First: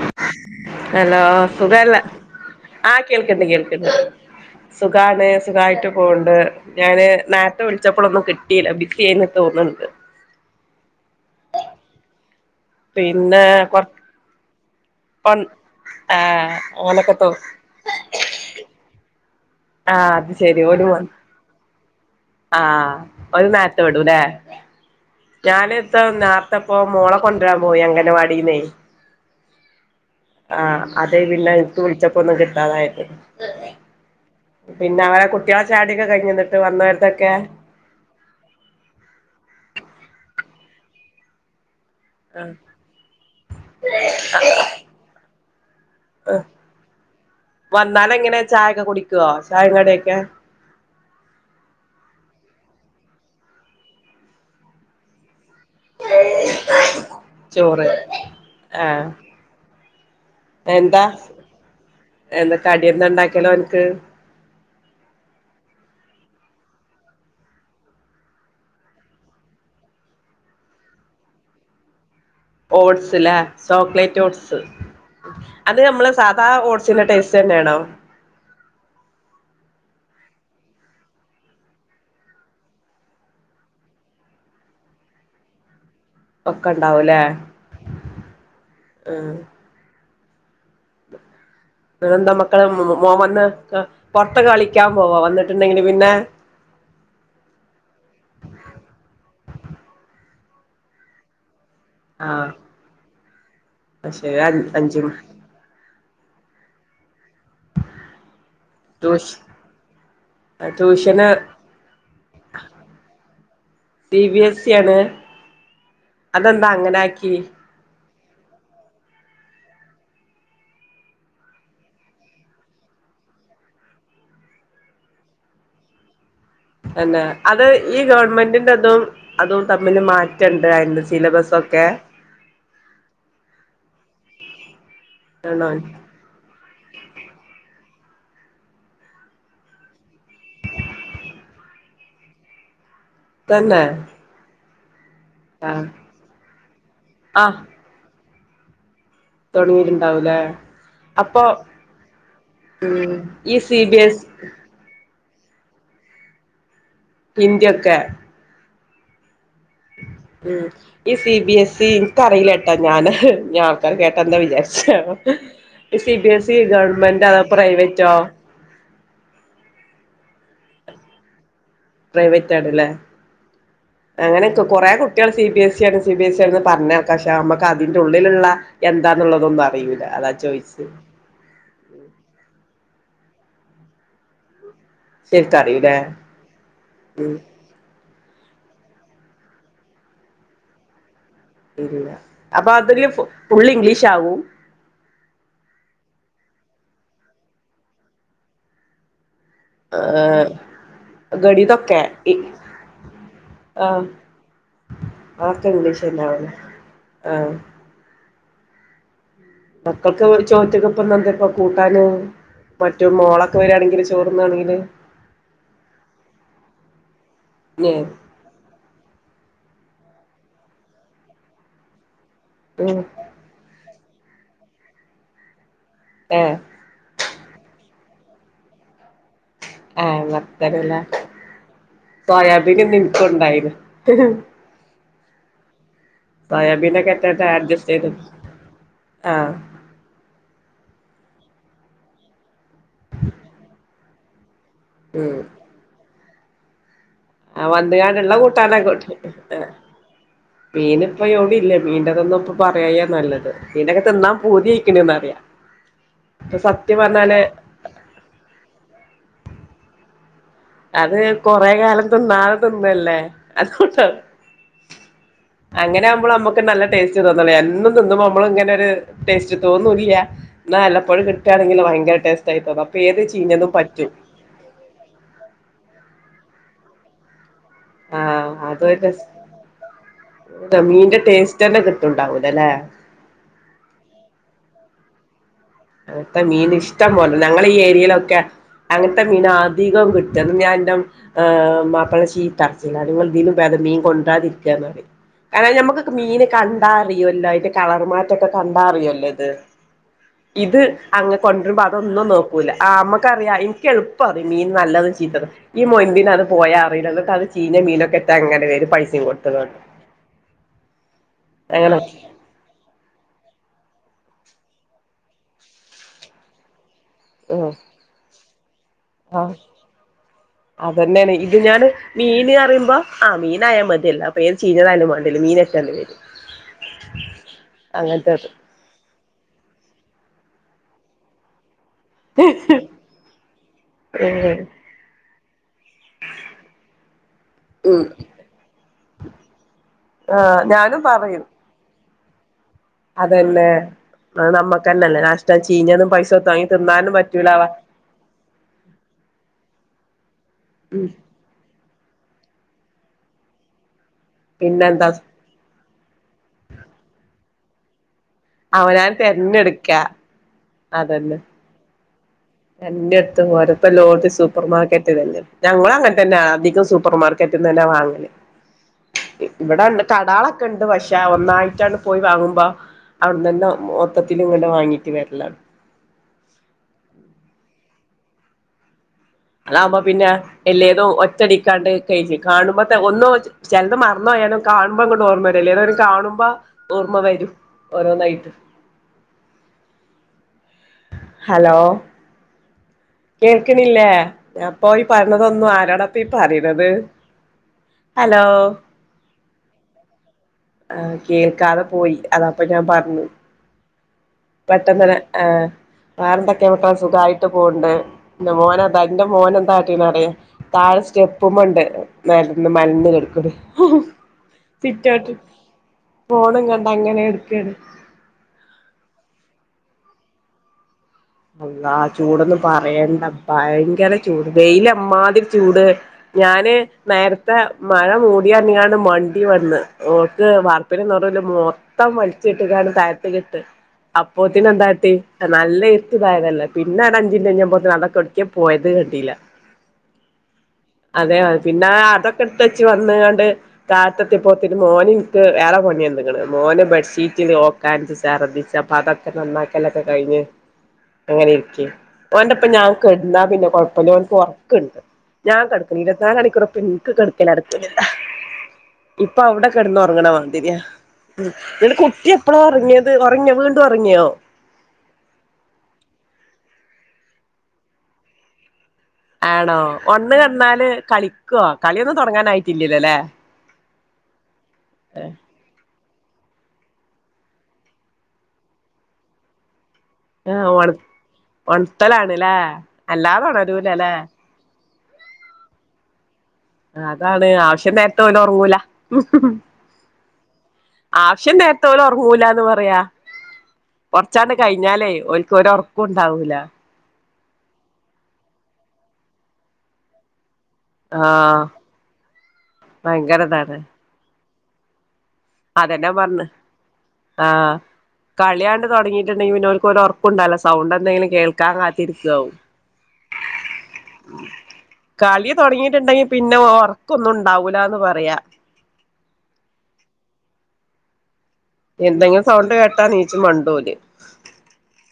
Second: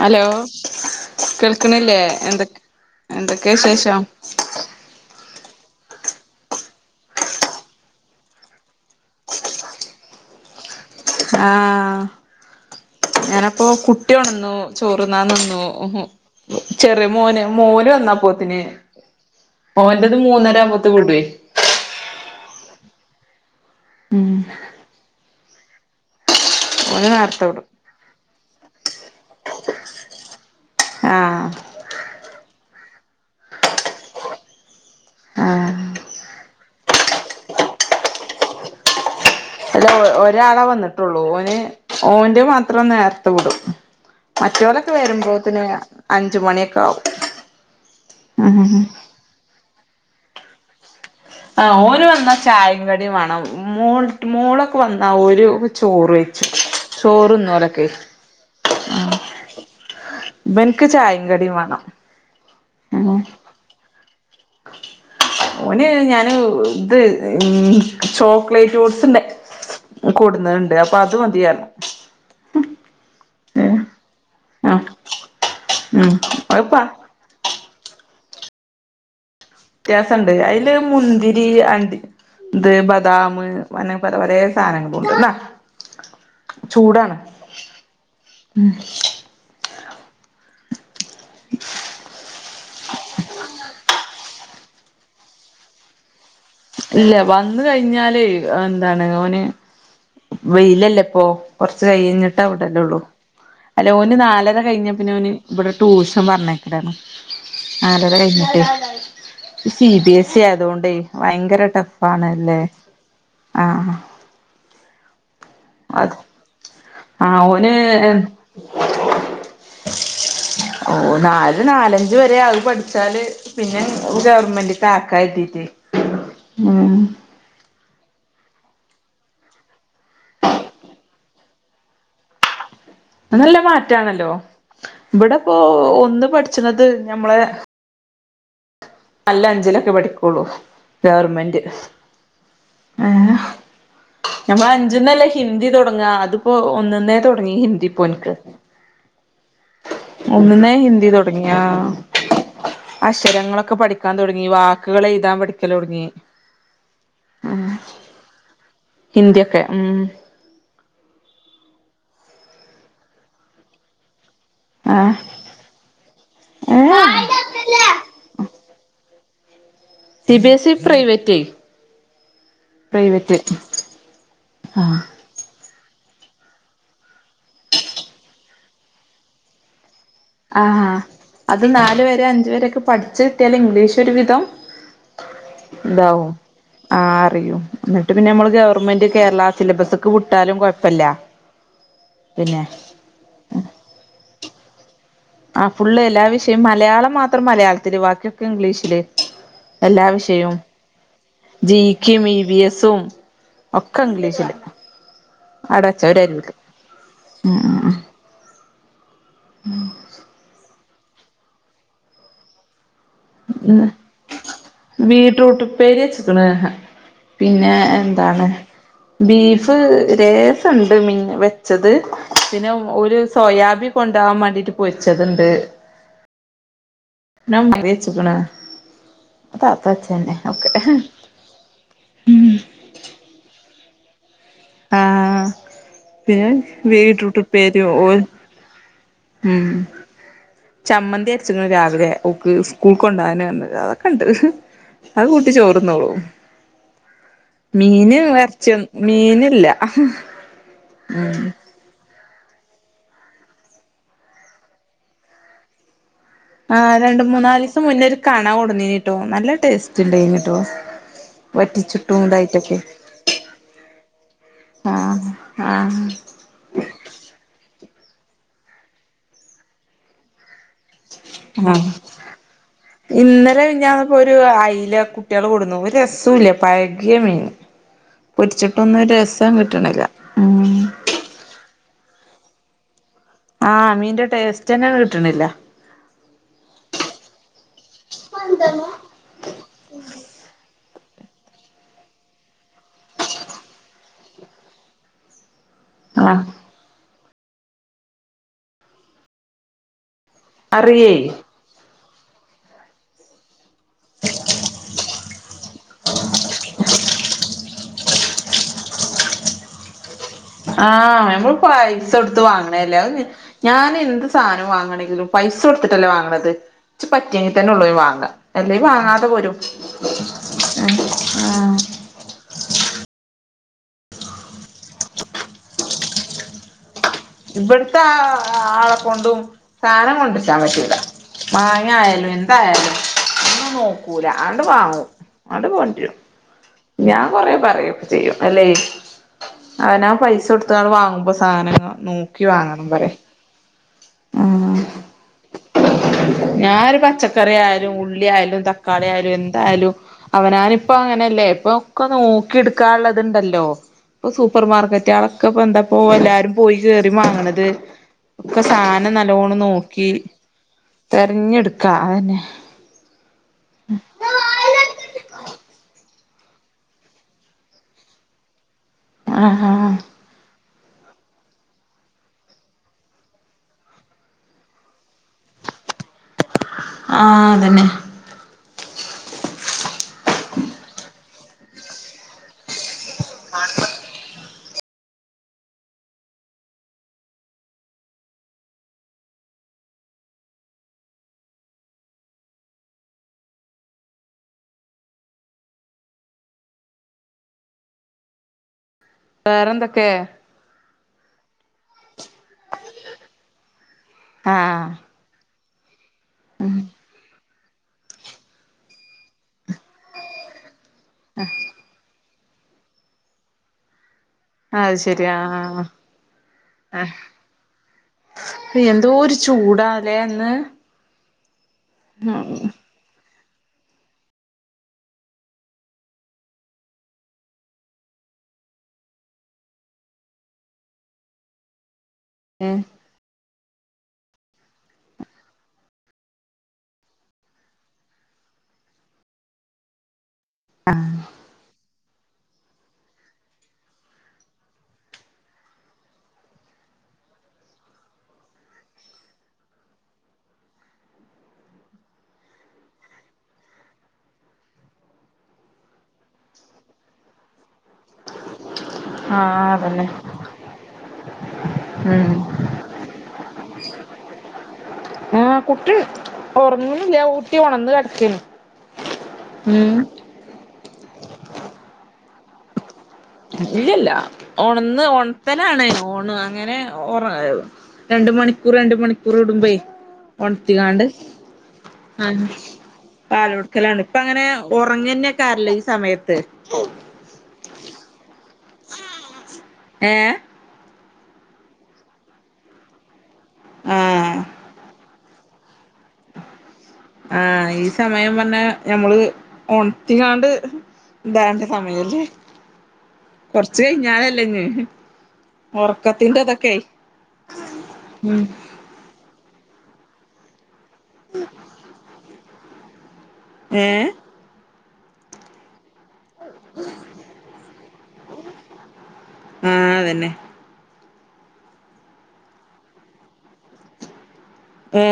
Hello hello സുഖല്ലെ കേൾക്കണില്ലേ എന്തൊക്കെ ആ കേൾക്ണ്ട് എന്തൊക്കെ കേൾക്ണ്ട് വിശേഷം സുഖാണ് സുഖായിട്ട് പോണ്ട് ഞാന് നേർത്തെ വിളിച്ചപ്പോളൊന്നും കിട്ടിയില്ല ബിസിയെന്ന് തോന്ന്ണ്ട് ആ പിന്നെ ഞാനപ്പോ കൊറ കുട്ടിയൊണ്ന്നു ചോറ്ന്നാ നിന്നു ആ ചെറിയ അങ്ങനൊക്കെ തോ മോന് മോന് വന്നപോത്തിന് ആ ഓന്റത് അത് മൂന്നര ശരി ഒരു ആവുമ്പോത് വിടും ആ ഓന് നെരത്തെ വിടൂല്ലെ ഞാന ഇത്ര ന്നപ്പോ ഓന് മോളെ നേരത്തെ കൊണ്ടുവരാൻ വിടും പോയി അംഗനവാടിന്ന് ആ അതേ ആഹ് പിന്നെ ഇൻക്ക് വിളിച്ചപ്പൊന്നും കിട്ടാതായത് പിന്നെ അവരെ കുട്ടികളെ ആഹ് ചായൊടിയൊക്കെ കഴിഞ്ഞന്നിട്ട് വന്നോര്തൊക്കെ അല്ല ഒരാള വന്ന്ട്ടുള്ളൂ ഓന് ഓന്റെ മാത്രം നേർത്ത വിടും മറ്റവരൊക്കെ വരുമ്പോത്തിന് അഞ്ച് മണിയൊക്കെ ആവും വന്നാലെങ്ങനെ ചായൊക്കെ ഉം കുടിക്കുവോ ചായിം കടിയൊക്കെ ആ ഓന് വന്നാ ചായിം കടിം വേണം മോൾ മോളൊക്കെ വന്നാ ഒരു ചോറ് വെയ്ച്ചു ചോറ്ന്നോലൊക്കെ ചോറ് ആഹ് ബൻക്ക് എന്താ ചായിം കടിം വാണം എന്താ കടിയെന്താ ഉം ഉണ്ടാക്കല് ഓൻക്ക് ഓന് ഞാന് ത് ചോക്ലേറ്റ് ഓഡ്സ്ണ്ട കൊട്ന്നണ്ട് അപ്പൊ അത് മതിയറ് ഓട്സ്ലേ ലെ ചോക്ലേറ്റ് ഓട്സ് ആഹ് അത് നമ്മളെ ഉം സാധാ അത്പ്പ ഓട്സിന്റെ ടേസ്റ്റ്ന്നേണോ വ്യത്യാസണ്ട് അയ്ല് മുന്തിരി അണ്ടി ത് ബദാം അങ്ങനെ പലപലേ സാധനങ്ങളുണ്ട് ന്നാ ഒക്കെ ചൂടാണ് ഉണ്ടാവൂല്ലേ ഉം ആഹ് എന്ത മക്കള് മോൻ വന്ന് പൊറത്ത് കളിക്കാൻ പോവാ വന്നിട്ടുണ്ടെങ്കില് പിന്നെ ഇല്ല വന്ന കഴിഞ്ഞാല് എന്താണ് ഓന് വെയിലല്ലേ ഇപ്പോ കുറച്ച് കഴിഞ്ഞിട്ട് ആഹ് അവിടെല്ലേ ഉള്ളൂ അല്ല ഓന് അത് ശരി നാലെര കഴിഞ്ഞ അഞ്ചും പിന്നെ ഓന് ഇബടെ റ്റു പറഞ്ഞയക്കലാണ് നാലെര കഴിഞ്ഞിട്ട് ട്യൂഷ സി ബി എസ് സി ആയത് കൊണ്ടേ ട്യൂഷന് ഭയങ്കര ടഫ്ണല്ലേ സി ബി എസ് സി അതെ ആ അങ്ങനാക്കി ഓന് ഓന് നല് ഒര് നാലഞ്ച് വരെ ആവ് പഠിച്ചാല് പിന്നെ ഗവർ മെന്റിൽ ക്കാക്കാ കരുതീട്ടെ തന്നെ അത് ഈ ഗവൺമെന്റിന്റെതും അതും തമ്മില് മാറ്റണ്ട് അയിന്റെ സിലബസൊക്കെ നല്ല മാറ്റാണല്ലോ ഇബ്ടെപ്പോ ആണോ ഒന്ന് പഠി ച്ച്ണത് ഞമ്മളെ അല്ല അഞ്ചിലൊക്കെ പഠിക്കൊള്ളു ഗവർമെന്റ് തന്നെ അഞ്ചിന്നല്ലെ ഹിന്ദി ആഹ് തൊടങ്ങ അതിപ്പോ ഒന്നിന്നേ തൊടങ്ങി ആഹ് ഹിന്ദി ഇപ്പോ ഓന്ക്ക് തൊടങ്ങിയിട്ടുണ്ടാവൂലേ ഒന്നിന്നെ ഹിന്ദി അപ്പൊ തുടങ്ങിയാ ഉം ഈ അഷരങ്ങളൊക്കെ സി ബി പഠിക്കാൻ എസ് തൊടങ്ങി വാക്കുകൾ എഴുതാൻ പഠിക്കല് തൊടങ്ങി ഹിന്ദിയൊക്കെ ഹിന്ദിയൊക്കെ ഉം ഉം ഈ സി ബി എസ് സി ഇനിക്ക്റിയില്ലട്ടൊ ഞാന് ഇനി ആൾക്കാര് കേട്ട ന്താ വിചാരിച്ചെന്നാവോ ആഹ് ഈ സി ബിഎസ് സി ഗവൺമെന്റ് അതൊ ഏഹ് പ്രൈവറ്റോ സി ബി എസ് ഇ പ്രൈവററ്റേ പ്രൈവറ്റ് ആണ്ലെ അങ്ങനെക്ക കൊറേ കുട്ടികൾ സി ബിഎസ് സി ആണ് സി ബി എസ് സി ആണ് പറഞ്കേൾക്കാം ഷേ ഞമ്മക്ക് അതിന്റെ ഉള്ളിലുള്ള എന്താന്നുള്ളതൊന്നും അറിയൂല അതാ ആ ചോയിച്ചെ അത് നാല് വരെ അഞ്ച് വരെക്കെ പഠിച്ച് കിട്ടിയാല് ഇംഗ്ലീഷ് ഒരു വിധം ശരിക്കറിയൂലേ ഇതാവും ആ അറിയും എന്നിട്ട് പിന്നെ ഞമ്മള് ഗവൺമെന്റ് കേരള സിലബസ്സ്ക്ക് വിട്ടാലും കൊഴപ്പല്ല ഇല്ല അപ്പൊ അതില് ഫു ഫുള്ള് ഇംഗ്ലീഷ് ആവും ആ ഫുള്ള് എല്ലാ വിഷയം മലയാളം മാത്രം മലയാളത്തില് ബാക്കിയൊക്കെ ഇംഗ്ലീഷില് എല്ലാ ഏഹ് വിഷയോം ജി കേം ഇ വി എസും ഒക്കെ ആഹ് ഇംഗ്ലീഷില് അതൊക്കെ അടച്ചഒര് ഇംഗ്ലീഷെന്നാവല്ലോ അരുല് ആഹ് ഉം മക്കൾക്ക് ചോറ്റകപ്പന്ന് എന്താഇപ്പ കൂട്ടാന് മറ്റു മോളൊക്കെ ഉം വരാണെങ്കില് ചോറ്ന്നാണെങ്കില് ബീറ്റ് റൂട്ട് ഉപ്പേരി വെച്ചിക്ക്‌ണ് പിന്നെ ഞ് എന്താണ് ബീഫ് രേസണ്ട് മിൻ വെച്ചത് പിന്നെ ഉം ഒര് സോയാബി കൊണ്ടോവാൻ വാണ്ടിട്ട് പൊരിച്ചത്ണ്ട് എ ന്ന മറിച്ച്ക്ക്ണ് ‌ ആഹ് മത്തനെല സോയാബിൻ ഇന്നി ഇനിക്കുണ്ടായിര് ആഹ് പിന്നെ ബീറ്റ് റൂട്ട് സോയാബീനൊക്കെട്ടാട്ട് ഉപ്പേരിയൊ അഡ്ജസ്റ്റ് ഓ ചെയ്ത് ആഹ് ഉം ചമ്മന്തി അരച്ചിക്ക്‌ണ് രാവിലെ ഓക്ക് സ്കൂൾക്ക്‌ കൊണ്ടോവാന് റഞ് അതൊക്കെ ഉണ്ട് അത് കൂട്ടി ചോറ്ന്നോളും ആ മീന് വന്നുകാണ്ടുള്ള എറച്ചി കൂട്ടാനെക്കെ കൊടുക്കും മീനില്ല മീനിപ്പ എവിടെം ഇല്ല മീന്റെതൊന്നും ഇ പറയായി നല്ലത് മീൻ ഒക്കെ തിന്നാ പൂതി ആയിക്ക്ണ്ന്ന്റിയാം ആ രണ്ട് മൂന്നാല് ദിവസം മുന്നേ ഒരു കണ കൊടുന്നീന്ട്ടോ നല്ല ടേസ്റ്റ് ഉണ്ടായിന് അത് കൊറെ കാലം തിന്നാതെ ഇതായിട്ടൊക്കെ തിന്നല്ലേ അതുകൊണ്ട ആഹ് ആഹ് അങ്ങനെ ആകുമ്പോ നമ്മുക്ക് നല്ല ടേസ്റ്റ് തോന്നുള്ള എന്നും തിന്നുമ്പോ നമ്മള് ഇങ്ങനെ ഒരു ടേസ്റ്റ് തോന്നൂല്ല ന വല്ലപ്പോഴും കിട്ടാണെങ്കിൽ ആഹ് ഭയങ്കര ടേസ്റ്റ് ആയിത്തോന്ന അപ്പൊ ഏത് ഇന്നലെ ചീഞ്ഞതും പറ്റും ഒരുറസുല്ല പയഗിയമീന് ആ അധോരു കിട്ട്ണില്ല ഉം രസമീന്റെ ടേസ്റ്റ് തന്നെ കിട്ടണ്ടാവൂല ഇല്ലേ ആ മീന്റെ ടേസ്റ്റ് തന്നെയ കിട്ടണില്ല അങ്ങത്തെ മീൻ ഇഷ്ടം പോലെണ്ട് ഞങ്ങള ഈ ഏരിയയിലൊക്കെ അങ്ങനത്തെ മീനാ അധികം കിട്ട ന്ന് ഞാൻ എന്റെ മോ ആ മാപ്പളനെ ചീത്ത പറച്ചിൽ നിങ്ങൾ ദിനും വേദം മീൻ കൊണ്ടാതിരിക്കന്ന്പറിമം കാരണം നഞമ്മക്ക് മീൻ ആഹ് കണ്ടാറിയുമല്ലോ അതിന്റെ കളർമാറ്റൊക്കെ കണ്ടാ അറിയല്ലോ ഇത് ഇത് അറിയേ അങ്ങ് കൊണ്ടുവരുമ്പോ അതൊന്നും നോക്കൂല്ല അ മ്മക്കറിയാം ക്ക് എളുപ്പം അറിയും മീൻ നല്ലതും ചീത്തതും ഈ മോയന്തിന് അത് പോയ അറിയില്ല എന്നട്ട് അത് ചി ചീഞ്ഞ മീനൊക്കെ റ്റ് അങ്ങനെ വരും പൈസയും കൊടുത്തതണ്ട് ആ നമ്മള് പൈസ കോടുത്ത് വാങ്ങണല്ലേ അധ് ഞാൻ എന്ത് സാധനം വാങ്ങണമെങ്കിലും പൈസ കൊടുത്തിട്ടല്ലേ വാങ്ങണത് ഇച്ച് പറ്റിയെങ്കിൽ തന്നെ ഉള്ളൂ വാങ്ങാം അ അതന്നെയാണ് ഇത് ഞാന് മീന് പറയുമ്പോ അ മീൻ മീനആയാ മതിയല്ലഅപ്പേ ഏത് ചീനാഥയാലും മണ്ടില്ല മീനൊറ്റണ്ട് വരും ഇവിടത്തെ അങ്ങനത്തെത് ആളെ കൊണ്ടും സാധനം കൊണ്ടറിച്ചാൻ പറ്റുല്ല മാ അങ്ങ ആയാലും എന്തായാലും ഒും നോക്കൂല ഉം അണ്ട് വാങ്ങൂ ആൻഡ് കൊണ്ടുറും ഞാൻ കൊറെ പറയും ഉം ചെയ്യും അല്ലേ അവനാ ആ പൈസ കൊടുത്താണ്ട് ഞാനും വാങ്ങുമ്പോ സാധനങ്ങൾ നോക്കി വാങ്ങ അതെന്നെ അത് നമ്മക്കന്നെല്ലേ നഷ്ടം ചീഞ്ഞതും പൈസ കൊടുത്ത് വാങ്ങി ഞാനൊരു തിന്നാനും പറ്റൂല അവ ാല എന്തായാലും അവനാനിപ്പ അങ്ങനെയല്ലേ ഇപ്പൊ ഒക്കെ നോക്കി എടുക്കാള്ളത്ണ്ടല്ലോ ഇപ്പൊ സൂപ്പർ പിന്നെന്താ മാർക്കറ്റളൊക്കെ ഇ എന്താ ഇപ്പോ എല്ലാരും പോയി കറി വാങ്ങണത് ഒക്കെ അവനാൻ സാധനം നല്ലണം തെരഞ്ഞെടുക്ക നോക്കി തെരഞ്ഞെടുക്കാ ആന്നെ തെരന്നെടുത്ത പോരഇപ്പ എല്ലോട്ത്തും സൂപ്പർ മാർക്കറ്റ് അല്ലെ ഞങ്ങ അങ്ങന അധികം സൂപ്പർ മാർക്കറ്റിൽന്ന്ന്നെ വാങ്ങൽ ആഹ് ഇവിടെ ആഹ് കടാള ണ്ട് പക്ഷേ ഒന്നായിട്ടാണ് പോയി വാങ്ങുമ്പോ [unintelligible] ആഅതന്നെ അതവുമ്പോ പിന്നെ എല്ലേതും ഒറ്റടിക്കാണ്ട് കഴിഞ്ഞ് കാണുമ്പോത്തെ ഒന്നോ ചിലത് മറന്ന് മറന്നോ പോ എന്ധെലും കാണുമ്പോ ഇങ്ങോട്ട് ഓർമ്മ വരുംല്ലേ ഏതോരും കനുമ്പോ ഓർമ്മ വരും ഓരോ നായിട്ട് [inaudible] ഹലോ കേൾക്കണില്ലേ ഞാൻപ്പോ ഈ പറഞ്ഞതൊന്നു ആരോടപ്പ ഈ പറയത് ഹലോ വേറെന്തൊക്കെ അ കേൾക്കാതെ പോയി അതാപ്പൊ ഞാൻ പറഞ്ഞു ആഹ് പെട്ടെന്നെ ആ വേറെ എന്തൊക്കെയ മക്കളെ സുഖമായിട്ട് പോകണ്ട് എന്റെ മോന എന്താ എന്റെ മോന എന്താ റ്റ് പറയതാഴെ സ്റ്റെപ്പുമ്പണ്ട് നേരന്ന് മലന്ന് കെടുക്കുന്നു അത് ശരി സിറ്റൗട്ടിൽ ആഹ് ഫോണും കണ്ട് അങ്ങനെ കെടുക്കാണ് എന്തോരു ചൂടാ അല്ലേ ഇന്ന് അള്ളഹ ചൂടൊന്നും പറയണ്ട ഭയങ്കര ചൂട് വെയിൽ അമ്മാതിരി ചൂട് ഞാന് നേരത്തെ മഴ മൂടി ന്ന് പറഞ്ഞ് കണ്ട് മണ്ടി ഇവട്ന്ന് ഓക്ക് വാർപ്പിന്റെ നേരുൽ മോ ത്തം വലിച്ച് ഇട്ടുകാണ്ട് തായത്ത്ക്ക്ട്ട് അപ്പോത്തിനെന്താട്ടി നല്ല ഇതായതല്ലേ പിന്നെ അടെ അഞ്ചിൻറ്റ് കഴഞ്ഞപ്പോത്തിന് അതൊക്കെ ഒട്ക്കെ പോയത് കണ്ടീല്ല അതെ [unintelligible] പിന്നെ ആ തൊക്കെ ഇട്ത്ത് വച്ച് വന്ന്കാണ്ട് താത്ത എത്തിയേപ്പോത്തിനും മോന് ഇൻക്ക് വേറെ പണി തന്ന്ക്ണ് മോന് ബെഡ് ഷീ റ്റ്ല് ഓക്കാൻച്ച് ചർദ്ദിച്ച് അപ്പൊ അതൊക്കെ നന്നാക്കലൊക്കെ കഴിഞ്ഞ് അങ്ങനെ ഇരിക്കെനി ഓന്റെ പ്പം ഞാൻ കെടുന്നാ പിന്നെ കൊഴപ്പല്ല ഓൻ ക്ക് ഒറക്കണ്ട് ഞാൻ കടക്ക്ണ് ഇരുപത്തിനാല് മണിക്കൂറു ഇപ്പം ഇൻക്ക് കടക്കല് നടക്കൂ ലല്ലോ ഇപ്പൊ അവിടെ ആഹ് കെടന്ന് അതന്നെ ഒറങ്ങണ ഓൻ എന്തിനാ ഉം ഇന്നട്ട് കുട്ടി ഉം എപ്പളാ ഒറങ്ങിയത് ഒറങ്ങിയോ വീണ്ടും ഒറങ്ങിയോ ആഹ് കുട്ടി ഒർങ്ങ്ണില്ല കുട്ടി ഒൺന്ന് കെടക്കേനു ആണോ ഒണ്ന്ന് കടന്നാല് കളിക്കോ കളിയൊന്നും തുടങ്ങനായിട്ടി ഇല്ലല്ല ഒണന്ന് ഒൺത്തലാണ്. ഒ ന്നും അങ്ങനെ ഓ രണ്ട് മണിക്കൂർ രണ്ട് മണിക്കൂർ കൂടുമ്പേ ആഹ് ഒൺ ഒണത്തികാണ്ട് ആ ഒൺത്തലാണ്ല്ലേ അല്ലാതെ പാലടുക്കലാണ് ഒണരൂലല്ലേ ഇപ്പ അങ്ങനെ ഉറങ്ങന്നെ കാരല്ല ഈ സമയത്ത് അതാണ് ആവശ്യം നേരത്തെ ഓല് ഒറങ്ങൂല ഏഹ് ആവശ്യം നേരത്തെ ഓല് ഒറങ്ങൂലന്ന് പറയാ ആഹ് കൊറച്ചാണ്ട് കഴിഞ്ഞാലേ ഓൽ ക്കൊര് ഒറക്കും ഉണ്ടാവൂല ആ ഈ സമയം പറഞ്ഞ ഞമ്മള് ഒണത്തികാണ്ട് ഹ് ആഹ് ഇണ്ടാവണ്ട്യ സമയല്ലേ ഭയങ്കരതാണ് കൊറച്ച് കഴിഞ്ഞാലല്ലേ ഞ്ഞ് അതന്നാ പറഞ്ഞ് ആ ഉം കളിയാണ്ട് തുടങ്ങിട്ട് ണ്ടെങ്കി പിന്നെ ഓൽക്ക് ഒരൊറക്കുണ്ടാവുല്ല സൗണ്ട് എന്തെങ്കിലും കേൾക്കാൻ കാത്തിരിക്കാവും ഏ കളി തുടങ്ങീട്ട്ണ്ടെങ്കി പിന്നെ ഒർക്കൊന്നും ഉണ്ടാവൂലാന്ന് പറയാ ആ അതന്നെ എന്തെങ്കിലും സൗണ്ട് കേട്ടാ നീച്ച് മണ്ടും ഓല് ഏ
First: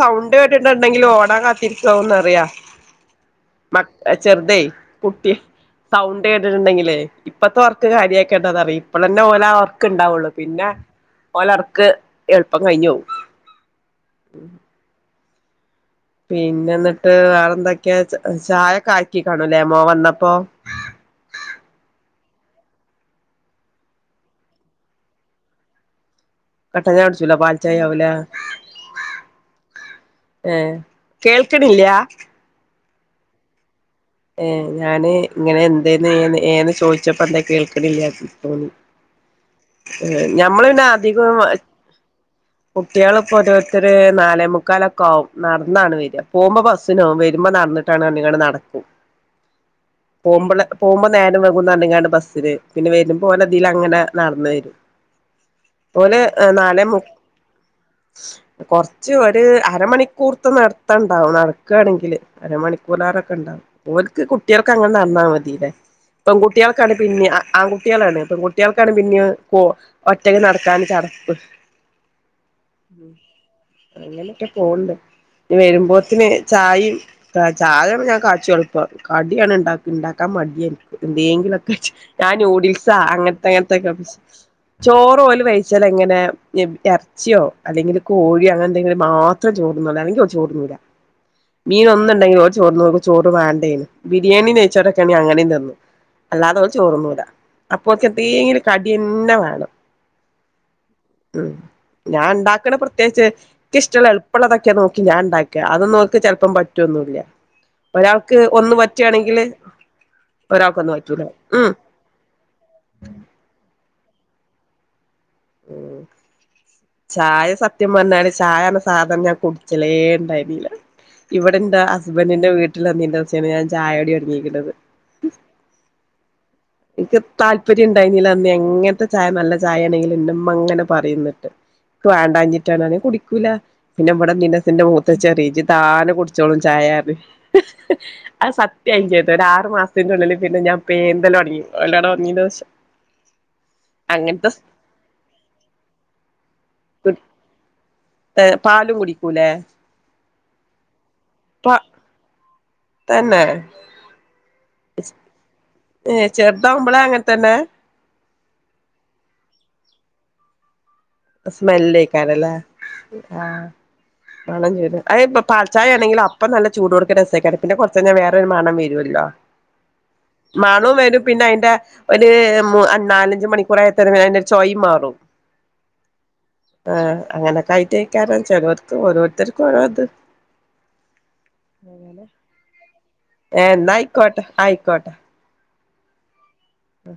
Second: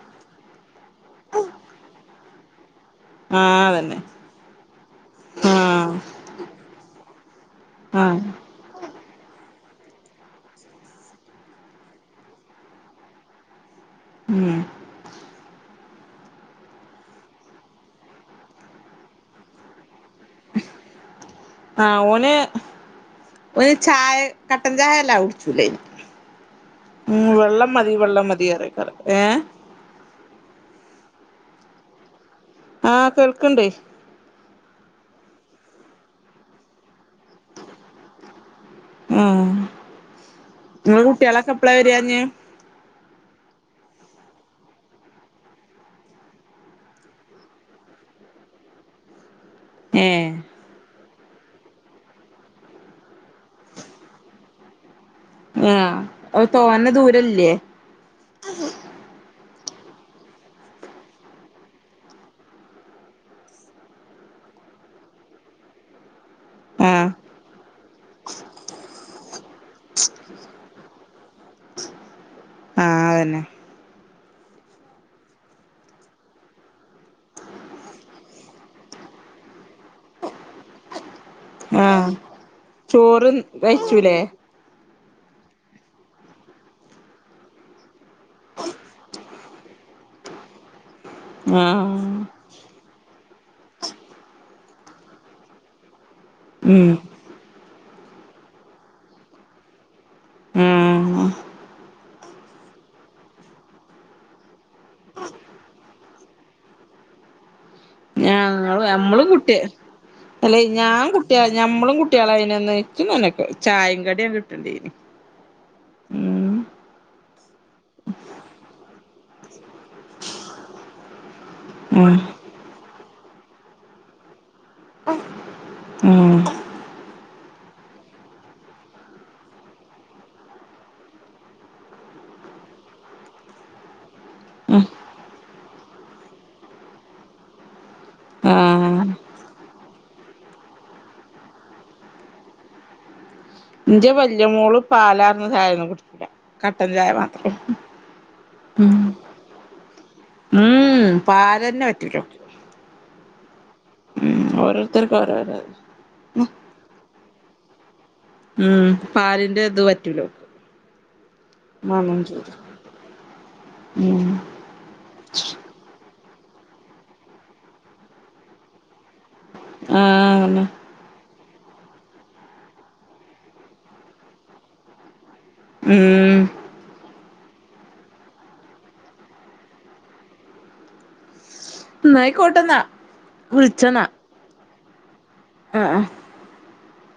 സൗണ്ട് കേട്ടിട്ടുണ്ടെങ്കിൽ ഓടാൻ കാത്തിരിക്കാവുന്നറിയാ ആ മ അതന്നെ ചെറുതെ കുട്ടി ആ സൗണ്ട് കേട്ടിട്ട് ണ്ടെങ്കിലേ ഇപ്പത്തെ ഒർക്ക് ആ കാര്യക്കണ്ടന്നറിയ് ഇപ്പളന്നെ ഓലാ ഒർ ക്ക് ഇണ്ടാവുള്ളു പിന്നെ ഓലൊർക്ക് എളുപ്പം കഴിഞ്ഞോവും ഉം പിന്നെ എന്നിട്ട് വേറെ എന്തൊക്കെ ചായക്കെ ആക്കി കാണൂലേ മോൻ വന്ന ആ ഓന് ഓന് ചായ കട്ടൻ ചായ വല്ലാത കുടിച്ചൂലയ്ന് കട്ടൻ ചായ കുടിച്ചൂല പാൽച്ചായ ആവൂലെ മതി പറയ്ക്കാരം ഏ ഏ കേൾക്ണില്ലാ ആ കേൾക്ക്‌ണ്ടേ ഏ ഞാന് ഇങ്ങനെ എന്തേന്ന് ഏന്ന് ചോയി ച്ചപ്പന്താ കേൾക്ക്‌ണില്ല തോന്നി ആ ഏ ഞമ്മൾ പിന്നെ ഇങ്ങളെ അധികം കുട്ട്യാളൊക്കെ എപ്പളാ വരാഞ്ഞ് കു ട്ടിളിപ്പൊ ഓരോരുത്തര് നാലേ മുക്കാലൊക്കെ ആവും നടന്നാണ് വര് പോവുമ്പം ബസ്സിനാവും വരുമ്പ നടന്നിട്ട ക്കാണ്ർഞ്ഞ്ക്കാണ്ട് നടക്കും ഏ പോവ്മ്പളെ പോവ്മ്പ നേരം വെകുന്നർഞ്ഞ്കാണ്ട് ബസ്സിന് പിന്നെ വരുമ്പം ഓലെ ഇതിലങ്ങനെ നടന്ന് വരും ആ ഓല് അത് നാലെ തോനെ മു ദൂരല്ലേ കൊറച്ച് ഒരു അ രമണിക്കൂർത്ത നടത്തണ്ടാവും നടക്കാണെങ്കില് അരമണിക്കൂർ ലാറെക്കെ ഉണ്ടാവും ഓൽക്ക് കുട്ടിയെൾക്ക് അങ്ങനെ നടന്നാൽ മതില്ലെ ആ പെൺകുട്ടിയെൾക്കാണ് പിന്നിം അ ആ കുട്ടിളാണ് പെൺ കുട്ടിയെൾക്കാണ് പിന്നിം കോ ഒറ്റക്ക് നടക്കാന് ചടപ്പ് ആ ഉം അതന്നെ അങ്ങനെ ക്കെ പോവ്ണ്ട് ഇഞ്ഞ് വരുമ്പോത്തിന് ചായിം ചായനെ ഞാൻ കാച്ചൊള്ളു ഇപ്പൊ കടിയാണ് ഉണ്ട ഉണ്ടാക്കാൻ മടിയാ എനിക്ക് ആ [unintelligible] ഞാൻ നൂഡിൽസാ ചോറ് അങ്ങനത്തെ അങ്ങനത്തക്കെ കഴിച്ചൂലേ ചോറോല് ച്ചൽ എങ്ങനെ ഇറച്ചിയോ അല്ലെങ്കിൽ ഇറച്ചിയോ കോഴിയോ അങ്ങനെ എന്തെങ്കിലും മാത്രം ചോറുന്നുള്ളൂ അല്ലെങ്കി ചോറുന്നൂല. ആ മീന് ഒന്നുണ്ടെങ്കിൽ ഓര് ചോറിനോട് ചോറ് വേ ണ്ടായിന് ബിരിയാണിയും നെയ്യ്ച്ചോറൊക്കെ ആണെങ്കിൽ അങ്ങനേം തിന്നും അല്ലാതെ അവൻ ഉം ചോറുണ്ണൂല്ല അപ്പോത്തേക്കിനും കടി തന്നെ വേണം ഏഹ് ഉം ഞാൻ ഉണ്ടാക്കണ പ്രത്യേകിച്ച് നിക്ക് ഇഷ്ടമുള്ള എളുപ്പമുള്ളതൊക്കെ നോക്കി ഞാൻ ഉണ്ടാക്കാ അതൊന്നും ഓക്ക് ചിലപ്പം പറ്റോ ഒന്നൂല്ല ഒരാൾ [unintelligible] നമ്മളും കുട്ടിയാ അല്ലെ ഒരാൾക്കൊന്നും ഞാൻ പറ്റൂല കുട്ടിയ ഉം ഞമ്മളും കുട്ടികളായിനന്ന് ഇനിക്ക് ചായ കടിയാ [unintelligible] ഉം ഉം ചായ സത്യം പറഞ്ഞാല് ചായാന്നറഞ്ഞ സാധനം ഞാൻ കുടിച്ചലേ ഉണ്ടായിരുന്നില്ല. ഇവിടെ ഇന്റെ ആഹ് ഹസ്ബൻ്റിൻ്റെ വീട്ടില് വന്നേൻ്റെശേഷാണ് ഞാൻ ചായൊടി തൊടങ്ങിക്കണത് ഏഹ് ഇൻക്ക് താല്പര്യം ഇണ്ടായിരുന്നില്ല അന്ന് എങ്ങനത്തെ ചായ നല്ല ചായയാണെങ്കിലും ഇന്നെ ഉമ്മ ഇങ്ങനെ പറയും ഇന്നിട്ട്. ക്ക് വാണ്ടാഞ്ഞിട്ടാണ് കുടിക്കൂല പിന്നെമ്മടെ നനസിന്റെ ആഹ് മൂത്തെ ചെറീജി താനെ കുടിച്ചോളും ചായ. [unintelligible] അത് സത്യാവോം ആഹ് ചെയ്ത്, ഒരു ആറു മാസത്തിൻ്റുള്ളില് പിന്നെ ഞാൻ പേന്തല് തൊടങ്ങി. ഓലാടെ വന്നീൻ്റെ ശേഷം ഇന്റെ വലിയ അങ്ങനത്തെ മോള് പാലാർന്ന ചായൊന്നും കുടിക്കൂല കട്ടൻ ചായ മാത്രം. പാലും കുടിക്കൂലേ? ഉം പാലന്നെ [unintelligible] തെന്നെ ഉം ഓരോരുത്തർക്ക് ഓരോര ഏഹ് ചെറുതാവുമ്പളെ അങ്ങനെത്തന്നെ? ഉം പാലിന്റെ ഇത് പറ്റൂലോ സ്മെല്യിക്കാരല്ലേ ആ ഉം [unintelligible] ചെയ്ത് അത് ഇപ്പൊ പാൽച്ചായ ആണെങ്കില് അപ് ഇപ്പ നല്ല ചൂടോടുക്കനെ രസാ [unintelligible] കൊറച്ചയിഞ്ഞാ വേറൊരു മണം വെരുവല്ലോ? ഉം അങ്ങനെ പിന്നെ അതിന്റെ ഒരു നാലഞ്ച് മണിക്കൂറായത്തേരെ അതിന്റെ ഒരു ചോയ് മാറും. ഉം ആഹ് അങ്ങനൊക്കെ ആയിട്ടായി [unintelligible] ചെലോർക്ക് ഓരോരുത്തർക്കും ഓരോ ഇത്. ഇന്നായിക്കോട്ടെന്നാ ഏഹ് ഇന്നാ ആയിക്കോട്ടെ ആയിക്കോട്ടെ ഉം ഉം ഉം